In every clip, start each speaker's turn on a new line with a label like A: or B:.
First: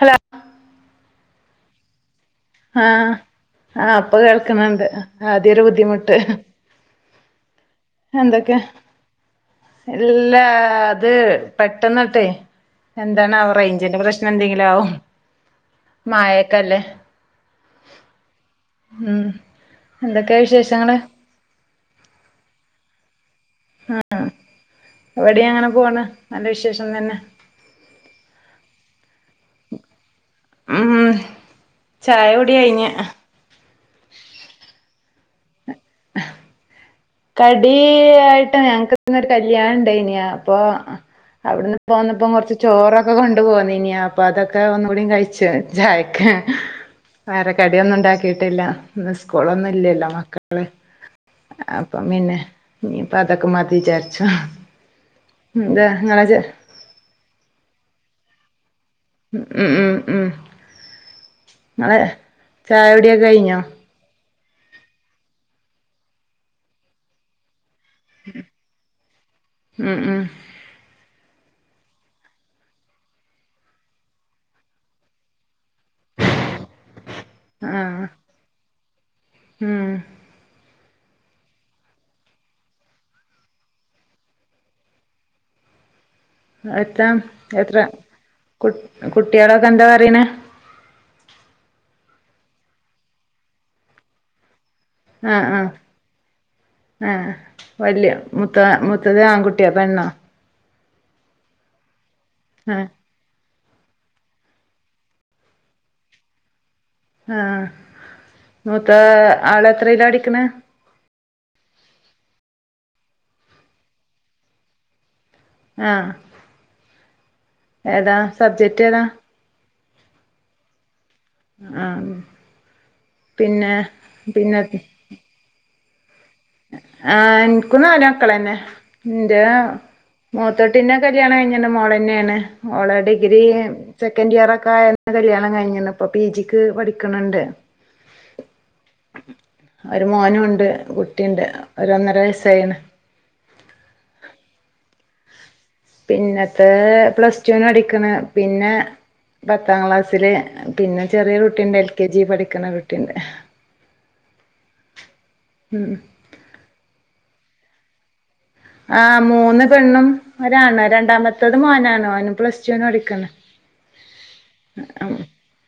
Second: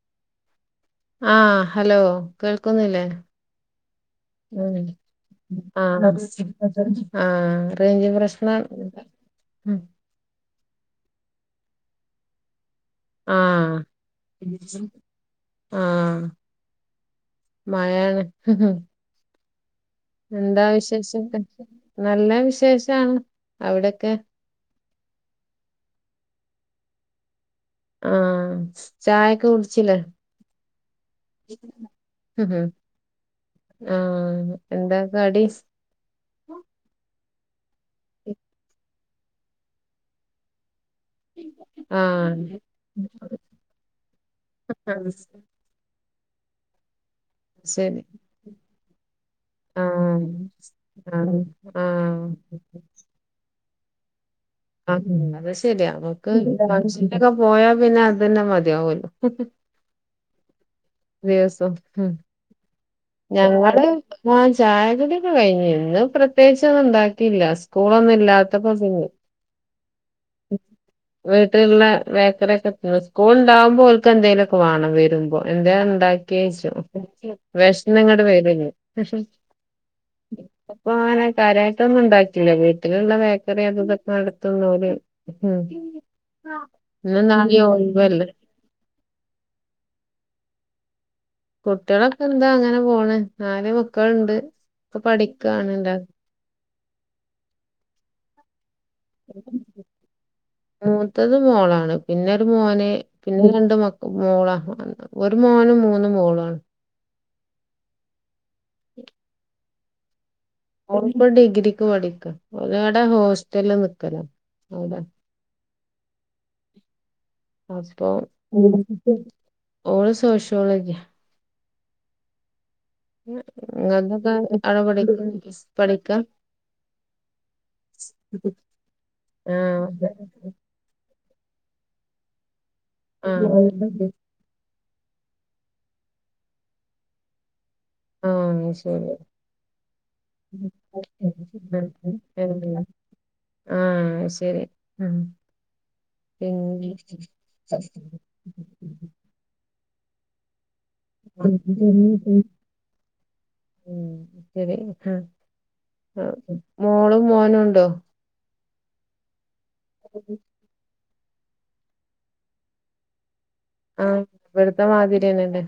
A: Hello
B: ആഹ hello കേൾക്കുന്നില്ലേ
A: ആഹ് ആഹ് ഇപ്പൊ കേൾക്കുന്നുണ്ട് ആദ്യ ഒരു
B: ആഹ്
A: ബുദ്ധിമുട്ട്
B: ആഹ റേഞ്ച് പ്രശ്നം [inaudible] ഉം
A: ഇല്ലാ അത് പെട്ടെന്നാട്ടെ
B: ആ
A: എന്താണാവോ റേഞ്ചന്റെ പ്രശ്നം എന്തെങ്കിലും ആവും മയൊക്കല്ലേ
B: മഴാണ്
A: ഉം എന്തൊക്കെയാ
B: എന്താ
A: വിശേഷങ്ങള്
B: വിശേഷം ഒക്കെ നല്ല വിശേഷാണ് അവിടെക്കെ
A: ഇവിടെയാണ് പോണ്‌ നല്ല വിശേഷം തന്നെ
B: ആഹ് ചായൊക്കെ കുടിച്ചില്ലേ
A: ഉം ചായ
B: ഉ
A: കുടി
B: ഹൂം
A: കഴിഞ്ഞ്
B: ആഹ് എന്താ കടി
A: [inaudible] കടിയായിട്ട് ഞങ്ങക്ക്ന്നൊരു കല്യാണ ഇണ്ടെയ്നിം അപ്പൊ അവിടുന്ന്
B: ആ
A: പോന്നപ്പം കൊറച്ച് ചോറൊക്കെ കൊണ്ടു പോന്നീനി അപ്പൊ അതൊക്കെ
B: ആ,
A: ഒന്നുടി കഴിച്ചു ചായക്ക്‌ വേറെ കടിയൊന്നും
B: ശരി
A: ഉണ്ടാക്കിട്ടില്ല ഇന്ന് സ്കൂളൊന്നും ഇല്ലല്ലോ മക്കള്
B: ആഹ്
A: അപ്പം പിന്നെ ഇനീപ്പ അതൊക്കെ മതി വിചാരിച്ചു
B: ആഹ് അത്
A: എന്താ
B: ശരിയാ
A: നിങ്ങളെ
B: നമുക്ക്
A: ചെ
B: ഒരാവിശ്യത്തിന് പോയാ പിന്നെ അതന്നെ മതിയാവോല്ലോ
A: മ്മ് മ്മ് മ്മ്
B: ദിവസോം ഉം
A: ചായ കുടിയൊക്കെ കഴിഞ്ഞോ
B: ഞങ്ങള് ആഹ് ചായ കുടിക്കെ കഴിഞ്ഞ് ഇന്ന് പ്രത്യേകിചോന്നും ഉണ്ടാക്കിയില്ല സ്കൂളൊന്നും ഇല്ലാത്തപ്പം
A: മ്മ് മ്മ്
B: [inaudible] വീട്ടിലുള്ള ബേക്കറിയൊക്കെ തിന്ന് സ്കൂൾ ഉണ്ടാവുമ്പോ ഓൽക്ക് എന്തെലൊക്കെ വേണം വരുമ്പോ എന്ത [unintelligible] ഉണ്ടാക്കിയേ ചോയ്ച്ചും
A: ആ
B: വേഷന്നിങ്ങട്ട് വരല്ലേ
A: ഉം
B: പ്പോ അങ്ങനെ കാര്യയിട്ടൊന്നും ഉണ്ടാക്കില്ല വീട്ടിലുള്ള ബേക്കറി അതു ഇതൊക്കെ എടുത്തുന്നോല് ആഹ് ഇന്നും നാളെയും ഒഴിവല്ലേ
A: കുട്ട് കുട്ടിളൊക്കെ എന്താ പറയ്ണേ
B: കുട്ടിളൊക്കെ എന്താ അങ്ങനെ പോണ് നാല് മക്കളുണ്ട് ഒക്കെ
A: ആഹ് ആഹ്
B: പഠിക്കാണ്
A: ആഹ് വലിയ മുത്ത മു ത്തത് ആൺ കുട്ടിയോ പെണ്ണാ
B: മൂത്തത് മോളാണ് പിന്നെരു
A: ആഹ്
B: മോന് പിന്നെ രണ്ട് മക്ക മോളാ ഒരു മോനും മൂന്നു മോളാണ്
A: ആഹ് മൂത്ത ആള് എത്രയില പടിക്കണ
B: ഒളുപ്പാ ഡിഗ്രിക്ക് പഠിക്ക ഓലവിടെ ഹോസ്റ്റൽല് നിക്കലാ അവിടെ
A: ആഹ്
B: അപ്പോ
A: ഏതാ സബ്ജക്റ്റ് ഏതാ
B: ഓള് സോഷ്യോളജി
A: ആഹ്
B: പിന്നെ ഇങ്ങക്കൊക്കെ
A: പിന്നെ
B: അവിടെ പഠി പഠിക്കാ
A: ആഹ് ഇൻക്കും നാല് മക്കളന്നെ ഇന്റെ
B: ആഹ്
A: മൂത്ത പിന്നെ കല്യാണ കഴിഞ്ഞെൻ്റെ മോളെന്നേണ്. ഓളെ ഡിഗ്രി
B: ആഹ്
A: സെക്കൻഡ് ഇയറൊക്കായ കല്യാണം കഴിഞ്ഞിണ് പ്പം. പി ജിക്ക് പഠിക്ക്ണ് ണ്ട്.
B: ആഹ് ശരി
A: ഒരു മോനുണ്ട് കുട്ടിണ്ട്. ഒരു ഒന്നര വയസ്സായിണ്.
B: ആഹ്. അഹ് ശരി ഉം.
A: പിന്നത്തെ
B: പിന്നെ
A: പ്ലസ് ടു ന് പഠിക്ണ് പിന്നെ പത്താം ക്ലാസ്സില്. പിന്നെ ചെറിയ ഒര് കുട്ടിണ്ട് എൽ കെ ജി പഠിക്ക്‌ണൊരുട്ടിണ്ട്.
B: ഉം ശരി.
A: ഉം
B: മോളും മോനും ണ്ടോ?
A: ആഹ് മൂന്ന് പെണ്ണും ഒരാണാ. രണ്ടാമത്തത് മോനാണ്. ഓന് പ്ലസ് ടു ന് പഠിക്ണ്.
B: ആഹ് ഇവട്ത്തെ മാതിര്യെന്നെ ലേ.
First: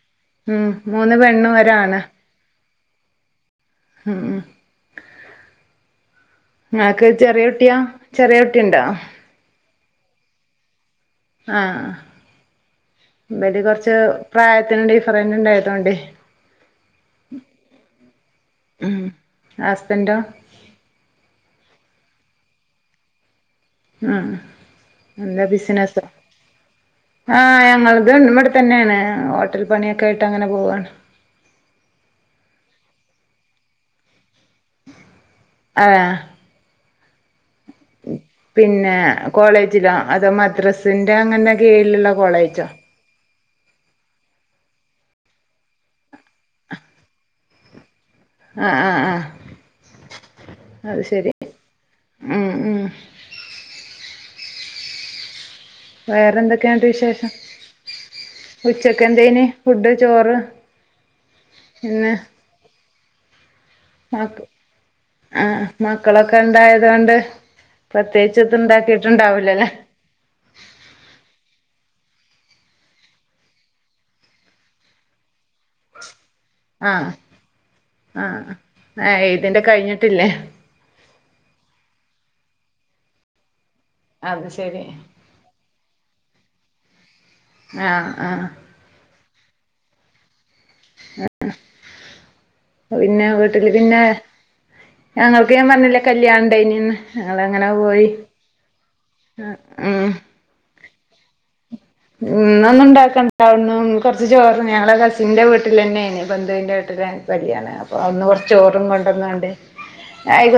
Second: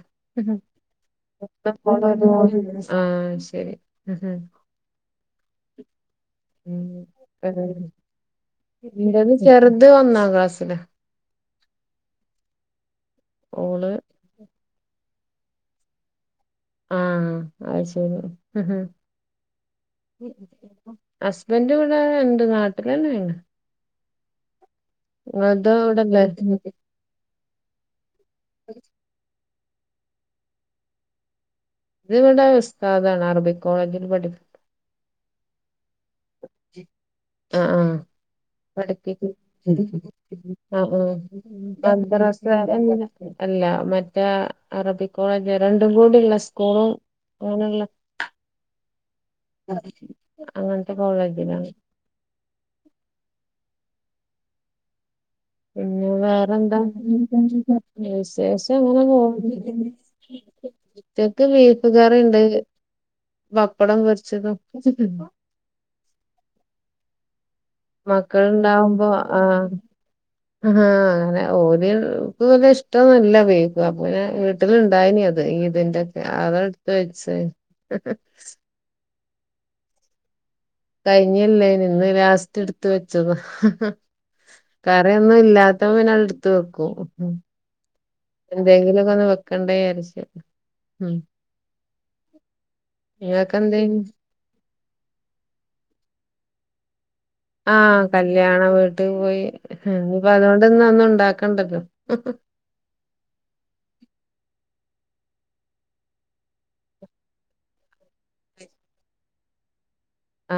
A: ഉം മൂന്ന് പെൺ
B: [unintelligible] ആഹ് ശെരി
A: ഉം ഉം ഇങ്ങക്ക് ചെറിയ കുട്ടിയാ? ചെറിയ കുട്ടിണ്ടോ?
B: ഇന്റത് ചെറുത് ഒന്നാ ക്ലാസ്സിലാ.
A: ആഹ് ഇവല്
B: ഓള്
A: കൊറച്ച് പ്രായത്തിന് ഡിഫറന്റ് ഉണ്ടായതോണ്ടേ.
B: ആഹ് അത് ശെരി.
A: ഉം ഹസ്ബന്റോ
B: അസ്‌ബെൻ്റ് വടെ ഇണ്ട് നാട്ടിലെന്നേണ്.
A: ഉം എന്താ
B: ഇങ്ങൾതോ,
A: ബിസിനസോ
B: ഇവടെല്ലേ?
A: ആഹ് ഞങ്ങൾത് ഇവടെ തന്നേണ്. ഹോട്ടൽ പണിയൊക്കെ ആയിട്ടങ്ങനെ പോവാണ്.
B: ഇത്‌വടെ ഉസ്താദാണ് അറബിക് കോളേജിൽ പഠി
A: ഏഹ്
B: ആഹ് ആഹ്
A: പിന്നെ
B: പഠിപ്പിക്കി
A: കോളേജിലോ അതോ
B: ആഹ് ആഹ്
A: മദ്രസിന്റെ അങ്ങനെ കീഴിലുള്ള
B: മദ്രസെ
A: കോളേജോ
B: അല്ല അല്ല മറ്റേ അറബിക് കോളേജ് രണ്ടും കൂടിള്ള സ്കൂളും അങ്ങനെള്ള.
A: ആഹ് ആഹ് ആഹ്
B: അങ്ങൻത്തെ
A: അത് ശരി
B: കോളേജിലാണ്.
A: ഉം ഉം
B: പിന്നെ
A: വേറെ
B: വേറെന്താ?
A: എന്തൊക്കെയാണ്ട് വിശേഷം
B: വിശേഷം
A: ഉച്ചക്ക്
B: അങ്ങനെ പോ
A: എന്തേനി ഫുഡ് ചോറ്
B: [inaudible] ഉച്ചക്ക് ബീഫ്
A: ഇന്ന്
B: കറിണ്ട് ബപ്പടം
A: മക്ക
B: പൊരിച്ചതും.
A: ആഹ് മക്കളൊക്കെ ഇണ്ടായതോണ്ട് പ്രത്യേകിച്ച് എത്തും
B: മക്കളുണ്ടാവുമ്പോ
A: ഇണ്ടാക്കിട്ട്ണ്ടാവൂലല്ലേ.
B: ആഹ് ആഹ് അങ്ങനെ ഓല് ക്ക്‌ വലിയ ഇഷ്ടൊന്നുല്ല ബീഫ്. അപ്പപ്പിന്നെ വീ ട്ടില് ഇണ്ടായിനി അത് ഈദിന്റൊക്കെ അതാണ്ട്ട്ത്ത് വെച്ചെനി.
A: ഏഹ് ഈദിന്റെ കഴിഞ്ഞിട്ടില്ലേ.
B: കഴിഞ്ഞില്ലേനി. ഇന്ന്‌ ലാസ്റ്റ്ട്ത്ത് വെച്ചതാ.
A: അത് ശരി
B: ഒന്നും ഇല്ലാത്തപ്പം പിന്നാണ്ട് ഇട്ത്ത് വെക്കും.
A: ആഹ് ആഹ്
B: എന്തേങ്കിലൊക്കൊന്ന് വെക്കണ്ടെ വിചാരിച്ച്. ഉം
A: ആഹ് പിന്നെ
B: നിങ്ങക്ക്
A: വീട്ടില്
B: എന്തേനി
A: പിന്നെ ഞങ്ങൾക്ക് ഞാൻ പർഞ്ഞില്ലെ കല്യാണണ്ടായ്നിന്ന്.
B: ആഹ് കല്യാണ വീട്ട് പോയി.
A: ഉം
B: ഇനിപ്പ അതോണ്ട് ഇന്നൊന്നും ണ്ടാക്കണ്ടല്ലോ.
A: ഉം ഇന്ന് ഒന്നും ഉണ്ടാക്കണ്ട. അവ്ട്ന്നും കൊർച്ച് ചോറ് ഞങ്ങളെ കസിൻന്റെ വീട്ടിലെന്നേനി. ബന്ധുവിന്റെ വീട്ടിലാണ് കല്യാണം. അപ്പൊ അവ്ട്ന്ന് കൊർച്ച് ചോറും കൊണ്ടന്നാണ്ട്.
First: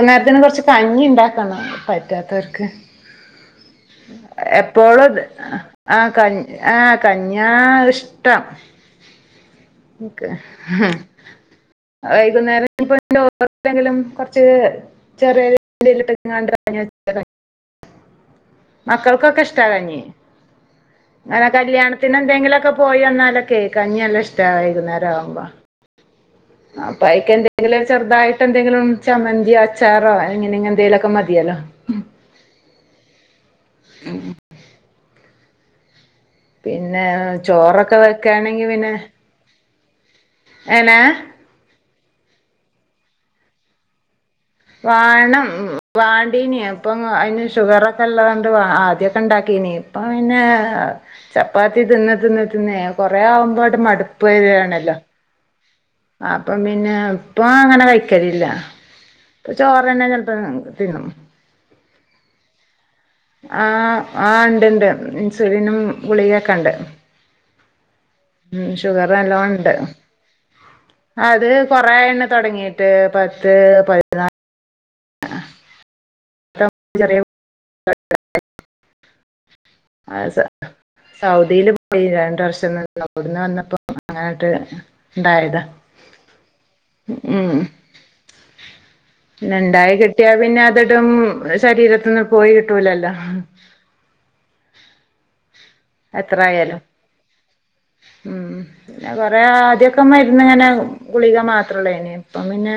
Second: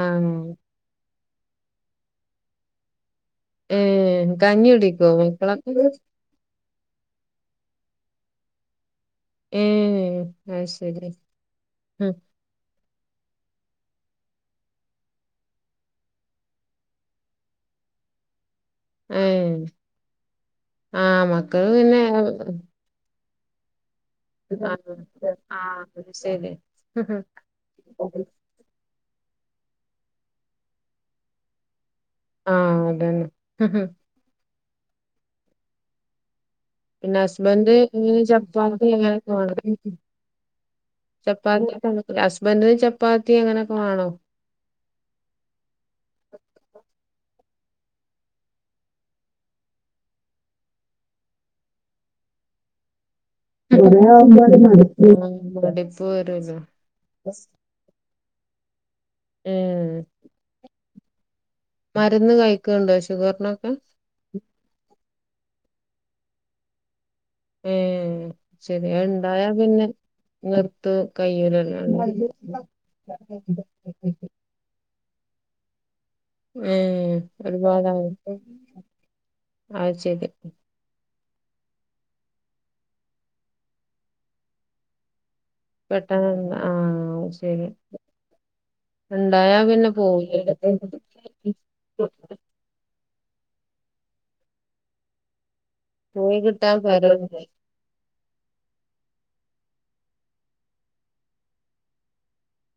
B: ആഹ്
A: കൊർച്ച് കഞ്ഞിണ്ടാക്കണം പറ്റാത്തവർക്ക്.
B: ഏഹ് കഞ്ഞി
A: എപ്പോളും
B: കുടിക്കോ
A: ത്
B: മക്കളൊക്കെ
A: കഞ് ആഹ് കഞ്ഞ്യാ ഇഷ്ടം.
B: ഏഹ് അത്
A: ആഹ്
B: ശരി ഉം
A: വൈകുന്നേരം പ്പ ഓങ്കിലും കുറച്ച് ചെറിയ [inaudible] മക്കൾക്കൊക്കെ
B: ഏഹ്
A: ഇഷ്ടവാ കഞ്ഞി
B: ആഹ്
A: അങ്ങനെ
B: മക്കള് പിന്നെ
A: കല്യാണത്തിന് എന്തെങ്കിലുമൊക്കെ പോയി വന്നാലൊക്കെ കഞ്ഞില്ല ശ്
B: ആഹ് ആഹ് ശരി
A: അപ്പൊ അയിക്ക് എന്തെങ്കിലും ഒരു ചെറുതായിട്ട് എന്തെങ്കിലും ചമ്മന്തിയോച്ചാറോ എങ്ങനെങ്ങ എന്തെങ്കിലുമൊക്കെ മതിയാലോ
B: ആഹ് അതന്നെ
A: ഉം
B: പിന്നെ ഹസ്ബന്റ്‌
A: ചോറൊക്കെ
B: ങ്ങനെ
A: വെക്കാണെങ്കി
B: ചപ്പാത്തി എങ്ങനൊക്കെ വേണം
A: എനാ
B: ചപ്പാത്തി ഹസ്ബന്റ്ന് ചപ്പാത്തി അങ്ങനെയൊക്കെ വേണോ
A: വാണം വാണ്ടീന് അപ്പം അതിന് ഷുഗറ് ഒക്കെ ഉള്ളതൊണ്ട് ആദ്യക്കെ ഇണ്ടാക്കീന് അപ്പ പിന്നെ ചപ്പാത്തി തിന്ന് തിന്ന് തിന്നേ കൊറെ ആവ് പാട്
B: കൊറേ
A: മടുപ്പ്
B: ആവുമ്പൊരു
A: വരിയാണല്ലോ
B: [unintelligible]
A: അപ്പം പിന്നെ ഇപ്പൊ അങ്ങനെ കഴിക്കലില്ല പ്പ ചോറ്
B: ഏഹ്
A: തന്നെ ചില താങ്ക് തിന്നും
B: മരുന്ന് കഴിക്കേണ്ടോ ഷുഗറിനൊക്കെ
A: ആഹ് ഉണ്ട്ണ്ട് ഇൻസുലിനും ഗുളികൊക്കെ ഉണ്ട്
B: ഏഹ്
A: ഉം
B: ശരിയാ
A: ഷുഗർ
B: ഉണ്ടായാ
A: നല്ലോണം ഉണ്ട്
B: പിന്നെ നിർത്ത
A: അത്
B: കയ്യലല്ല
A: കൊറേണ് തൊടങ്ങിട്ട്
B: [inaudible]
A: ആ
B: ഉം ഒരുപാട് [unintelligible] ആയിച്ചെല്
A: സൗദിയില് പോയി രണ്ട വർഷം അവിടുന്ന് വന്നപ്പോ അങ്ങനട്ട് എന്തായതാ
B: പെട്ടെന്ന ആഹ് ഓ ശരി ഉണ്ടായാ പിന്നെ പോയിട
A: ഉം ശരീരത്തിന്ന് പോയി കിട്ടൂലല്ലോ
B: പോയി
A: എത്ര
B: കിട്ടാൻ
A: ആയാലും
B: പെടണ്ടേ
A: ഉം പിന്ന കൊറെ ആദ്യൊക്കെ മരുന്ന് ഇങ്ങനെ ഗുളിക മാത്രള്ള നമീൻ ഇപ്പം പിന്നെ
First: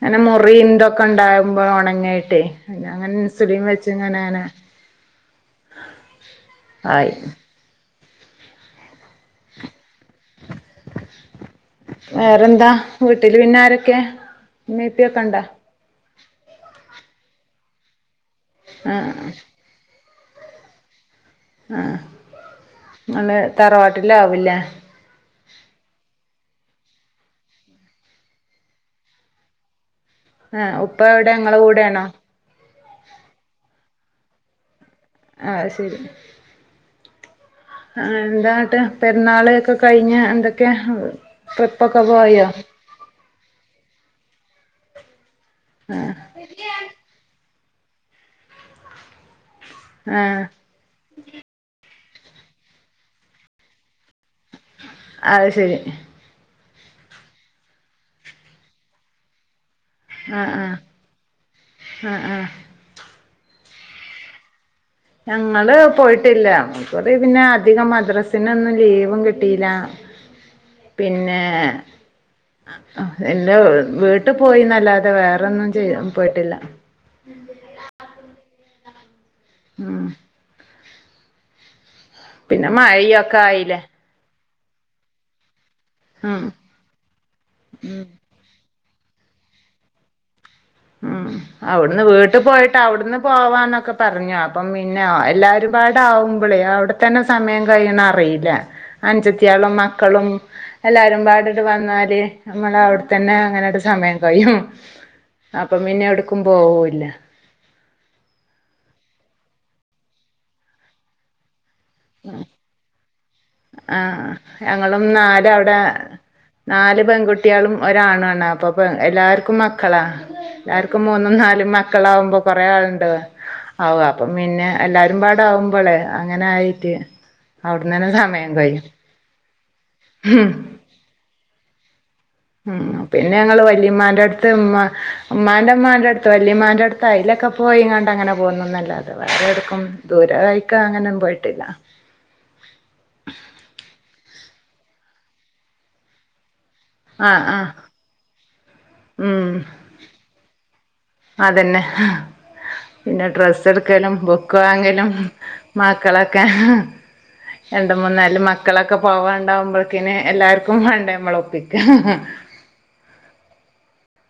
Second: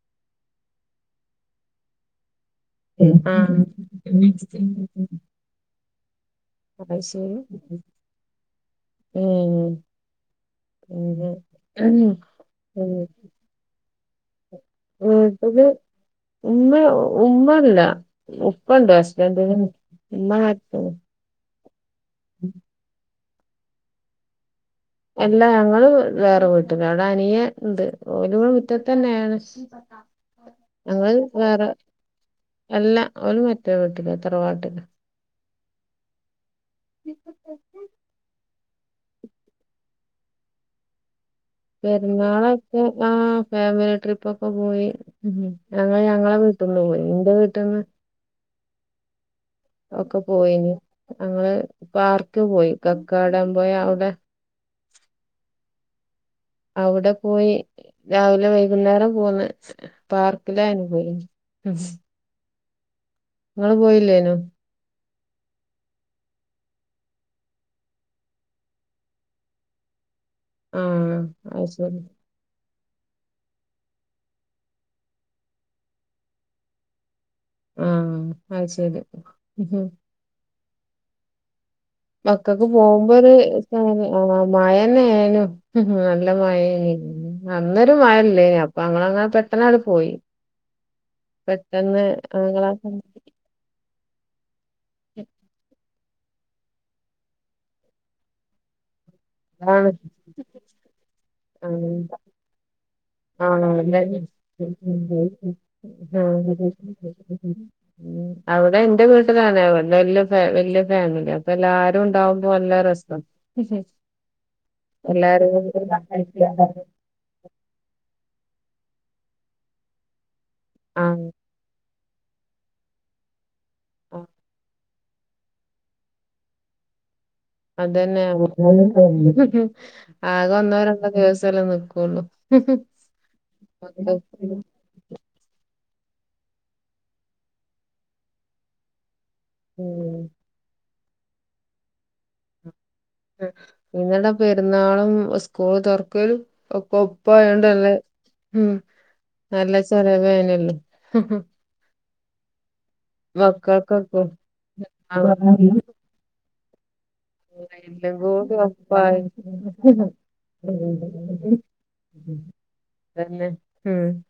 A: അങ്ങനെ മുറി ഇന്തൊക്കെ ഉണ്ടാകുമ്പോ ഉണങ്ങയിട്ടേ
B: അഹ് [inaudible] അയ്
A: ആയി
B: ശരി ഉം ഏയ്
A: വേറെന്താ
B: ഉം
A: വീട്ടില് പിന്നെ ആരൊക്കെ [unintelligible] കണ്ടാ
B: വീട്ടില് ഉമ്മ ഉമ്മല്ല ഉപ്പണ്ട്
A: ആഹ്
B: ഹസ്ബൻഡിന് ഉമ്മ [unintelligible]
A: ആഹ്
B: ഉം
A: ഇങ്ങള് തറവാട്ടിലാവില്ലേ
B: എല്ലാ ഞങ്ങള് വേറെ പോയിട്ടുണ്ട് അവിടെ അനിയൻ ഇണ്ട് ഓല് ഇവടെ മുറ്റത്ത് തന്നെയാണ് [unintelligible]
A: ആഹ് ഉപ്പ എവിടെ ഇങ്ങള കൂടെണോ
B: അല്ല ഓര് മറ്റേ വീട്ടിലാ തറവാട്ടില്
A: ആഹ് അത്ശെരി ആഹ് എന്താട്ട് പെരുന്നാളൊക്കെ കഴിഞ്ഞ് എന്തൊക്ക്യ ഏഹ്
B: പെരുന്നാളൊക്കെ ആഹ് ഫാമിലി ട്രിപ്പ് ഒക്കെ പോയി ഉം ഞങ്ങള്
A: ആഹ്
B: ഞങ്ങളെ വീ തിന്നുവും ഇന്റെ വീട്ടിന്ന് ഒക്കെ
A: ആഹ്
B: പോയിന് ഞങ്ങള് പാർക്ക് പോയി കക്കാടൻ പോയി അവടെ
A: അത് ശെരി
B: അവടെ പോയി രാവിലെ വൈകുന്നേരം പോന്ന്
A: ആഹ് ആഹ്
B: പാർക്കിലാനു പോയേ ഉം ഹും
A: ആഹ് ആഹ്
B: ഇങ്ങള് പോയില്ലേനോ
A: ഞങ്ങള് പോയിട്ടില്ല ഇക്കുറി പിന്നെ അധികം മദ്രസിനൊന്നും ലീവും കിട്ടില്ല
B: ആഹ്
A: പിന്നെ
B: അത് ശരി
A: ആഹ് ഇല്ലാ വീട്ടു പോയിന്നല്ലാതെ വേറൊന്നും ചെയ്യ പോയിട്ടില്ല
B: ആഹ് അത് ശരി
A: ഉം
B: മക്കക്ക്
A: പിന്നെ
B: പോകുമ്പോ ഒരു
A: മഴയൊക്കെ ആയില്ലേ
B: [unintelligible] ആഹ് മഴന്നെനു നല്ല
A: ഉം
B: മഴെ എന്നും അന്നൊരു മഴ ഇല്ലേനി അ അപ്പൊ നങ്ങളങ്ങനെ പെട്ടന്ന് അണ്ട് പോയി
A: ഉം അവടുന്ന്
B: പെട്ടെന്ന്
A: വീട്ടു
B: ഞങ്ങളാ
A: പോയിട്ട് അവിടുന്ന് പോവാന്നൊക്കെ പറഞ്ഞു അപ്പം പിന്നെ ആഹ്‌ എല്ലാരും പാ ത്താവുമ്പളെ അവടെ തന്നെ സമയം കഴിയണ അറില്ല അൻജ ത്ത്യാളേടെ
B: ആണ്
A: മക്കളും എല്ലാരും പാടിണ്ട്
B: ആഹ്
A: വന്നാല് ഞമ്മള അവടെത്തന്നെ അങ്ങനൊരു സമയം കയിയും
B: ഉം ആഹ് [inaudible] ഉം അവടെ എന്റെ വീട്ടിലാണെ അവടെ വല്ല്യ ഫാ വല്ല്യ ഫാമിലിയാണ് അപ്പ എല്ലാരും ഇണ്ടാവുമ്പോ നല്ല രസാണ്
A: ആഹ് ഞങ്ങളും നാല അവടെ നാല് പെൺകു കുട്ടികളും ഒരാാണ് വണ്ണ അപ്പ എല്ലാവർക്കും മക്കളാ എല്ലാവർക്കും
B: ആഹ്
A: മൂന്നും നാലും മ പുക്കളകുമ്പോ കൊറേ ആൾണ്ട് ആ അപ്പം പിന്നെ എല്ലാരും പാട ആവുമ്പോളെ അങ്ങനെ ആയിട്ട് അവിടുന്ന് തന്നെ
B: അതന്നെയ
A: സമയം കഴിയും
B: [inaudible] ആകെ ഒന്നോ രണ്ടോ ദിവസം എല്ലേ നക്കുള്ളു
A: ഉം പിന്നെ ഞങ്ങള്ൾ വല്യമാന്റെ അടുത്ത് ഉമ്മ അമ്മാന്റെമ്മാന്റെ അടുത്ത് വല്യമമാന്റെ അടുത്ത് അയിലൊക്കെ പോയിങ്ങണ്ട് അങ്ങനെ പോകുന്നുന്നല്ലെ [unintelligible] വേറെടുക്കും
B: ഉം
A: ദൂരെ കായിക്കാ അങ്ങനൊ ഒന്നും പോയിട്ടില്ല
B: നിന്നട പെരുന്നാളും സ്കൂൾ തുർക്കരു ഒ
A: ആ ആ
B: കൊപ്പയോണ്ട്ല്ല ഉം
A: ഉം
B: നല്ല ചലവ്നല്ലോ
A: ന്തന്നെ പിന്നെ ഡ്രസ്സ് ഇട്ക്കലും
B: മക്കൾക്കൊക്കെ
A: ബുക്ക് വാങ്ങലും
B: എല്ലാം
A: മ കളക്കെ രണ്ട് മൂന്നാല്
B: കൂടി
A: മക്കളൊക്കെ
B: ഒപ്പായി
A: പോവാണ്ടാവുബഴ്ക്കിന് എല്ലാര്ക്കും വാണ്ടേ ഞമ്മൾ ഒപ്പി ആഹ ആ
B: തന്നെ ഉം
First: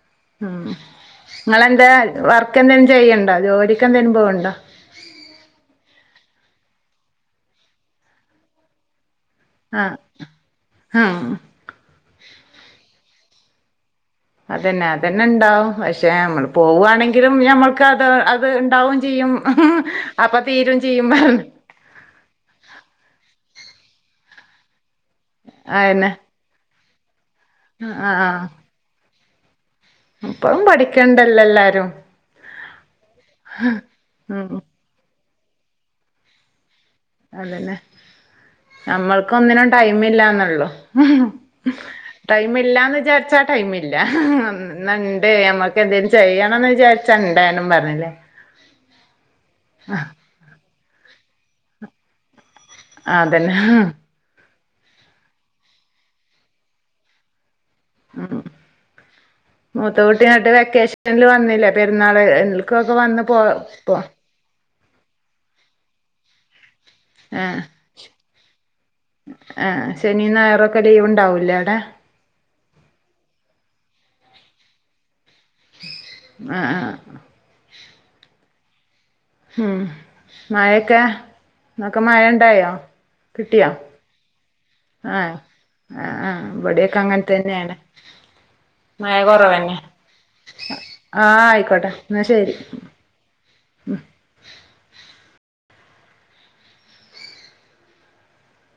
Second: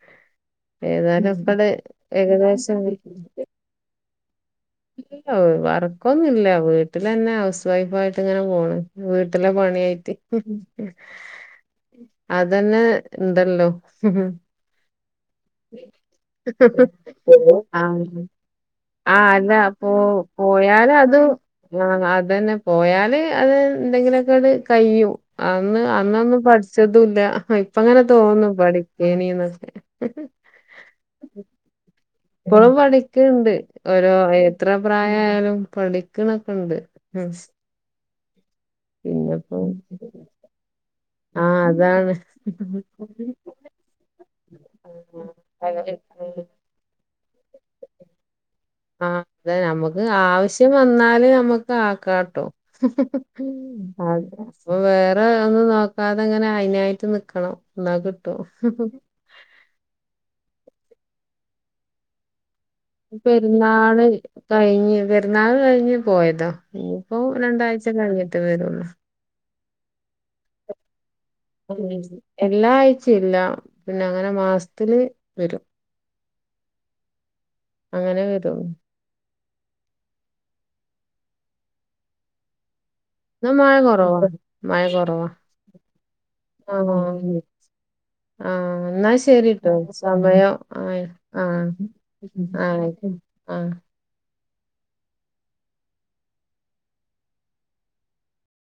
A: ഉം
B: ഏതായാലും ഒക്കടെ
A: ഇങ്ങളെന്താ വർക്ക്
B: ഏകദേശം
A: എന്തേലും ചെയ്യ്ണ്ടോ ജോലിക്ക് എന്തേലും പോവ്ണ്ടോ
B: ഇല്ല വർക്കൊന്നുല്ല വീട്ടിലെന്നെ ഹൗസ് വൈഫ് ആയിട്ട് ഇങ്ങനെ പോണ് വീട്ടിലെ
A: ആഹ്
B: പണിയായിറ്റ്
A: ആഹ്
B: അതന്നെ ഇണ്ടല്ലോ
A: അതന്നെ അതന്നെ ഇണ്ടാവും പക്ഷെ നമ്മൾ പോവാണെങ്കിലും ഞമ്മൾക്ക് അത്
B: ആ
A: അത് ഇണ്ടാവും
B: ആഹ്
A: ചിയ്യും
B: അല്ല പോ
A: അപ്പ തീരും
B: പോയാല്
A: ചിയ്യും
B: അത് ആഹ് അതന്നെ പോയാല് അത് എന്തെങ്കിലൊക്കെ അത് കയ്യും അന്ന്
A: അയന്നെ
B: അന്നൊന്നും പഠിച്ചതുല്ല ഇപ്പ ഇങ്ങനെ തോന്നും പഠിക്കേനീ ന്നൊക്കെ
A: ഇപ്പളും പഠിക്കണ്ടല്ലോ എല്ലാരും
B: ഇപ്പളും പഠിക്ക്ണ്ട് ഓരോ
A: ഉം
B: എത്ര പ്രായ ആയാലും പഠിക്ക്ണൊക്കണ്ട്
A: അതന്നെ ഞമ്മൾക്ക്
B: പിന്നെപ്പോ
A: ഒന്നിനും ടൈം ഇല്ലാന്നൊള്ളു
B: ആഹ് അതാണ്
A: ടൈം ഇല്ലാന്ന് വിചാരിച്ച ടൈമില്ല ന്നാണ്ടേ ഞമ്മക്ക് എന്തേലും ചെയ്യണംന്ന്‌ വിചാരി ച്ച ണ്ടേനും പറഞ്ഞില്ലേ
B: ആഹ് അതെ നമുക്ക് ആവിശ്യം വന്നാല് നമ്മുക്ക് ആക്കാട്ടോ
A: അതന്നെ
B: [inaudible] വേറെ ഒന്നും നോക്കാതെ ഇങ്ങനെ അതിനായിട്ട് നിക്കണം ന്നാ കിട്ടും
A: മൂത്ത കുട്ടി ന്ന്ട്ട് വെക്കേഷനിൽ വന്നില്ലേ പെരുന്നാൾ ക്കൊക്കെ വന്ന് പോ പോ
B: പെരുന്നാള് കഴിഞ്ഞ് പെരുന്നാൾ കഴിഞ്ഞ് പോയതാ ഇഞ്പ്പോ
A: ആഹ്
B: രണ്ടാഴ്ച്ച കഴിഞ്ഞിട്ട് വരൊള്ളൂ
A: ആഹ് ശനി ഞായർ ക ലീവ് ഇണ്ടാവുല്ലേ
B: എല്ലാ ആയ്ച്ചില്ല പിന്നെ അങ്ങനെ മാസ്ത്തില് വരും
A: ആഹ് ആഹ്
B: അങ്ങനെ വെരൊള്ളു
A: ഉം മയൊക്കെ ഇന്ന് ഒക്കെ മയ ഇണ്ടായോ
B: ഇന്ന് മഴ കൊറവാ മയകൊറവാ
A: ആഹ് ആഹ് ആഹ് ഇബടിംഒക്കെ അങ്ങൻ തന്നെണ്
B: ആഹ് ഇന്നാ ശെരിട്ടോ സമയം ആയി ആഹ് ആഹ് ആഹ്
A: ഉം